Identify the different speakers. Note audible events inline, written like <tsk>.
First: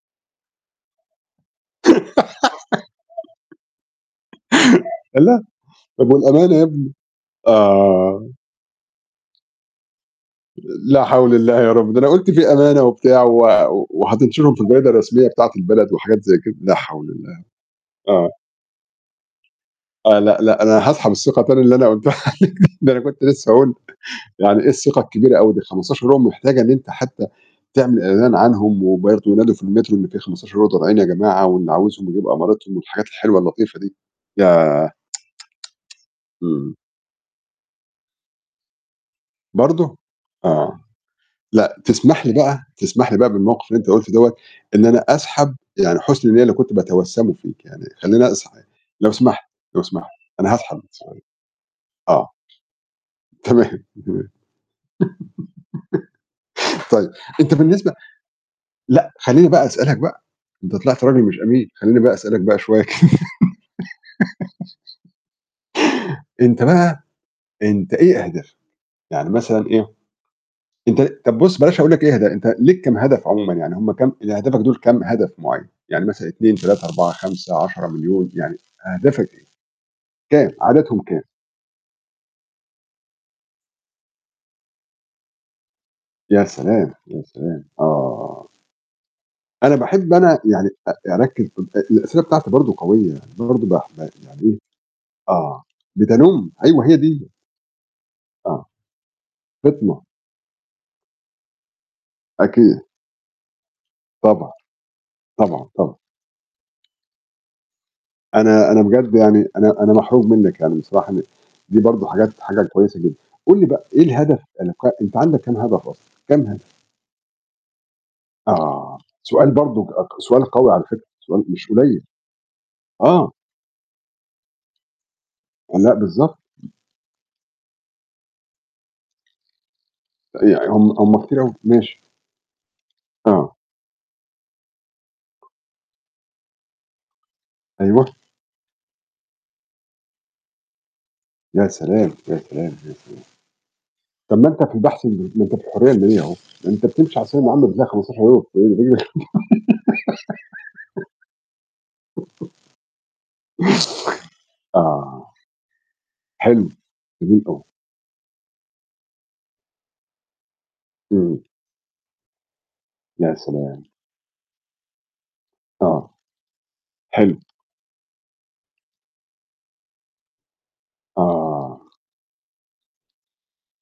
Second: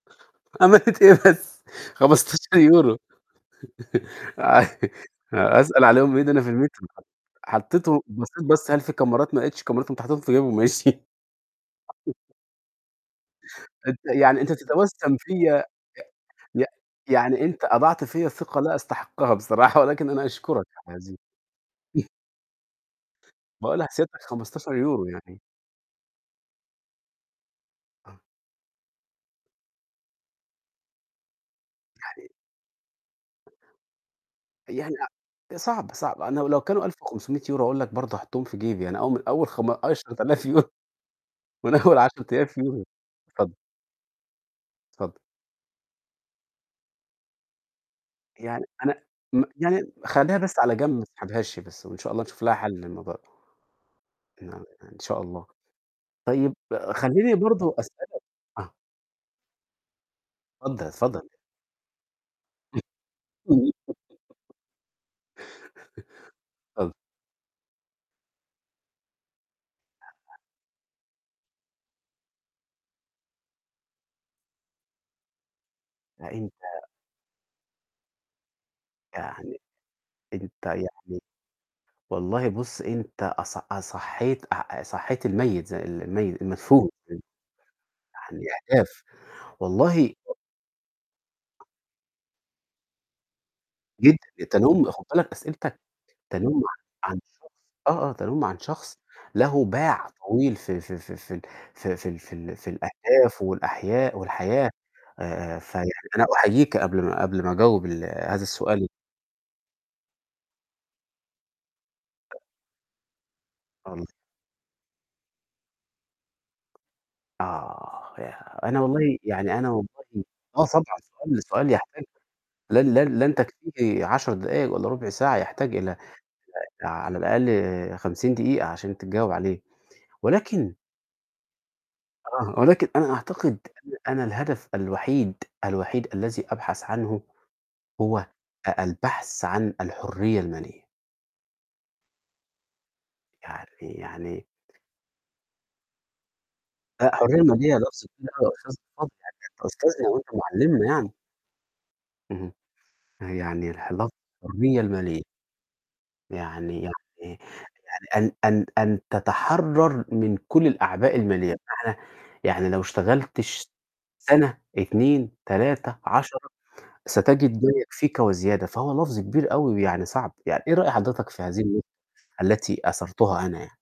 Speaker 1: أمانة إيه بس؟ 15€ <chuckles> أ
Speaker 2: <laughs>
Speaker 1: <chuckles>
Speaker 2: الله!
Speaker 1: أسأل
Speaker 2: طب
Speaker 1: عليهم إيه، ده أنا في
Speaker 2: والأمانة يا
Speaker 1: المترو،
Speaker 2: ابني؟
Speaker 1: حط حطيتهم
Speaker 2: آه.
Speaker 1: بصيت بصّة هل فيه كاميرات ما لقيتش كاميرات، قُمت حاططهم في جيبي
Speaker 2: آآ،
Speaker 1: وماشي
Speaker 2: لا حول الله يا رب، ده أنا قُلت فيه أمانة وبتاع و
Speaker 1: <unintelligible> أنت يعني أنت
Speaker 2: وهتنشرهم في الجرايد
Speaker 1: تتوسم
Speaker 2: الرسمية بتاعة
Speaker 1: فيَّا
Speaker 2: البلد وحاجات زي كده،
Speaker 1: ي ي
Speaker 2: لا حول الله،
Speaker 1: يعني أنت أضعت فيَّ
Speaker 2: آه.
Speaker 1: ثقة لا أستحقها بصراحة، ولكن
Speaker 2: آه
Speaker 1: أنا
Speaker 2: لأ، لأ
Speaker 1: أشكرك
Speaker 2: أنا
Speaker 1: على
Speaker 2: هاسحب
Speaker 1: هذه
Speaker 2: الثقة تاني اللي أنا
Speaker 1: <chuckles>
Speaker 2: قُلتها عليك، ده أنا كنت لسه هاقول
Speaker 1: باقول سيادتك
Speaker 2: يعني إيه
Speaker 1: خمستاشر
Speaker 2: الثقة
Speaker 1: يورو
Speaker 2: الكبيرة
Speaker 1: يعني.
Speaker 2: أوي دي ال15€ محتاجة إن أنت حتى تعمل
Speaker 1: <unintelligible>
Speaker 2: إعلان عنهم وبرضه ينادوا في المترو إن في 15€ ضايعين يا جماعة، واللي
Speaker 1: ده
Speaker 2: عاوزهم يجيب
Speaker 1: حقيقي.
Speaker 2: أمارِتهُم والحاجات الحلوة اللطيفة دي، ياه!
Speaker 1: يعني أ صعب، صعب، أنا
Speaker 2: <tsk>
Speaker 1: ولو
Speaker 2: امم.
Speaker 1: كانوا 1.500€ هاقول لك برضه هاحُطهم في جيبي، أنا أول م أول خم
Speaker 2: برضه؟
Speaker 1: عشرة آلاف يو <chuckles>
Speaker 2: آه،
Speaker 1: من
Speaker 2: لأ
Speaker 1: أول عشرة
Speaker 2: تسمح لي
Speaker 1: آلاف
Speaker 2: بقى
Speaker 1: يورو
Speaker 2: تسمح لي بقى
Speaker 1: اتفضل.
Speaker 2: بالموقف اللي أنت قُلته دوَّة إن أنا
Speaker 1: اتفضل.
Speaker 2: أسحب يعني حُسن النِيَّة اللي كنت باتوسّمُه فيك يعني، خلّيني أسح
Speaker 1: يعني أنا
Speaker 2: لو
Speaker 1: م
Speaker 2: سمحت لو
Speaker 1: يعني
Speaker 2: سمحت
Speaker 1: خلِّيها
Speaker 2: أنا
Speaker 1: بس على
Speaker 2: هاسحب
Speaker 1: جنب، ما تسحبهاش بس، وإن
Speaker 2: <unintelligible>
Speaker 1: شاء الله
Speaker 2: آه.
Speaker 1: نشوف لها حَلّ للموضوع ده.
Speaker 2: تمام، تمام
Speaker 1: <unintelligible> إن شاء الله، طيب
Speaker 2: <laughs> طيب
Speaker 1: خلِّيني
Speaker 2: أنت
Speaker 1: برضه
Speaker 2: بالنسبة
Speaker 1: أسألك آه.
Speaker 2: لأ خلّيني بقى أسألك بقى، أنت
Speaker 1: اتفضل،
Speaker 2: طلِعت
Speaker 1: اتفضل.
Speaker 2: راجل مش أمين، خلّيني بقى أسألك بقى شوية كده
Speaker 1: <laughs>
Speaker 2: <giggles>
Speaker 1: <chuckles>
Speaker 2: أنت
Speaker 1: اتفضل.
Speaker 2: بقى أنت إيه أهدافك؟ يعني مثلًا إيه؟ أنت طَب بُصّ بلاش أقول لك إيه أهداف أنت ليك كام هدف عمومًا يعني؟ هم كام يعني أهدافك دُول كام هدف معيّن؟ يعني مثلًا
Speaker 1: ده أنت
Speaker 2: 2، 3، 4، 5، 10، مليون، يعني أهدافك إيه؟
Speaker 1: يعني
Speaker 2: كام؟
Speaker 1: أنت
Speaker 2: عددهم كام؟
Speaker 1: يعني والله بُصّ، أنت أص أصحيت أ صحيت الميت، ز ال الميت
Speaker 2: يا
Speaker 1: المدفون،
Speaker 2: سلام، يا
Speaker 1: <unintelligible>
Speaker 2: سلام،
Speaker 1: يعني
Speaker 2: آه.
Speaker 1: أهداف،
Speaker 2: أنا باحب
Speaker 1: والله
Speaker 2: أنا يعني أ أركّز أ الأسئلة بتاعتي برضه قوية، يعني أنا برضه <unintelligible>
Speaker 1: جدًا،
Speaker 2: يعني إيه،
Speaker 1: تَنُّم خد بالك
Speaker 2: آه،
Speaker 1: أسئلتك
Speaker 2: بتَنُمّ!
Speaker 1: تَنُّم
Speaker 2: أيوه هي
Speaker 1: عن عن
Speaker 2: دي.
Speaker 1: شخص، آه، آه تَنُّم عن
Speaker 2: آه.
Speaker 1: شخص له
Speaker 2: فِطنة.
Speaker 1: باع طويل في في في ال في في في ال في
Speaker 2: أكيد.
Speaker 1: الأهداف والأحياء
Speaker 2: طبعًا،
Speaker 1: والحياة، آآ، آآ،
Speaker 2: طبعًا،
Speaker 1: فيعني
Speaker 2: طبعًا.
Speaker 1: أنا أحييك قبل ما قبل ما أجاوب ال هذا
Speaker 2: أنا أنا
Speaker 1: السؤال
Speaker 2: بجد يعني أنا أنا محروج منك يعني بصراحة إن دي برضه حاجات حاجة كويسة جدًا، قُل لي، بقى إيه
Speaker 1: الله
Speaker 2: الهدف <unintelligible> أنت عندك كام هدف أصلًا؟ كام هدف؟
Speaker 1: آه، ياه! أنا
Speaker 2: آه،
Speaker 1: والله
Speaker 2: سؤال
Speaker 1: يعني أنا
Speaker 2: برضه
Speaker 1: والله
Speaker 2: ق سؤال
Speaker 1: آه
Speaker 2: قوي على فكرة،
Speaker 1: <unintelligible>
Speaker 2: سؤال
Speaker 1: سؤال
Speaker 2: مش
Speaker 1: سؤال
Speaker 2: قليل،
Speaker 1: يحتاج لن لن
Speaker 2: آه.
Speaker 1: لن تكفيه 10 دقايق والَّا رُبع ساعة، يحتاج إلى
Speaker 2: لأ، بالضبط.
Speaker 1: آآ على الأقل 50 دقيقة عشان تتجاوب عليه،
Speaker 2: يع
Speaker 1: ولكن
Speaker 2: هم هم كتير أوي، ماشي.
Speaker 1: آه، ولكن أنا
Speaker 2: آه.
Speaker 1: أعتقد أنا أن الهدف الوحيد، الوحيد الذي أبحث عنه
Speaker 2: أيوه.
Speaker 1: هو أ البحث عن الحرية المالية.
Speaker 2: يا سلام، يا سلام، يا سلام،
Speaker 1: يعني
Speaker 2: طَب
Speaker 1: يعني
Speaker 2: ما أنت في البحث م ما أنت في الحرية المالية أهو، ده أنت
Speaker 1: لأ،
Speaker 2: بتمشي على
Speaker 1: حرية
Speaker 2: <unintelligible>
Speaker 1: مالية
Speaker 2: بتلاقي
Speaker 1: لفظ
Speaker 2: 15€ <unintelligible>
Speaker 1: <unintelligible> يعني أنت أستاذنا وأنت معلمنا يعني. اهم،
Speaker 2: <giggles>
Speaker 1: فيعني الحلا الحرية المالية.
Speaker 2: آه، حلو،
Speaker 1: يعني يعني
Speaker 2: جميل أوي.
Speaker 1: يعني أن أن أن تتحرّر من كُلّ الأعباء
Speaker 2: امم.
Speaker 1: المالية، بمعنى، يعني لو
Speaker 2: يا
Speaker 1: اشتغلت ش
Speaker 2: سلام.
Speaker 1: سنة، 2، 3،
Speaker 2: آه،
Speaker 1: 10،
Speaker 2: حلو.
Speaker 1: ستجد ما يكفيك وزيادة، فهو لفظ كبير أوي ويعني صعب يعني إيه رأي حضرتك في هذه النقطة
Speaker 2: آه.
Speaker 1: التي أثرتها أنا يعني؟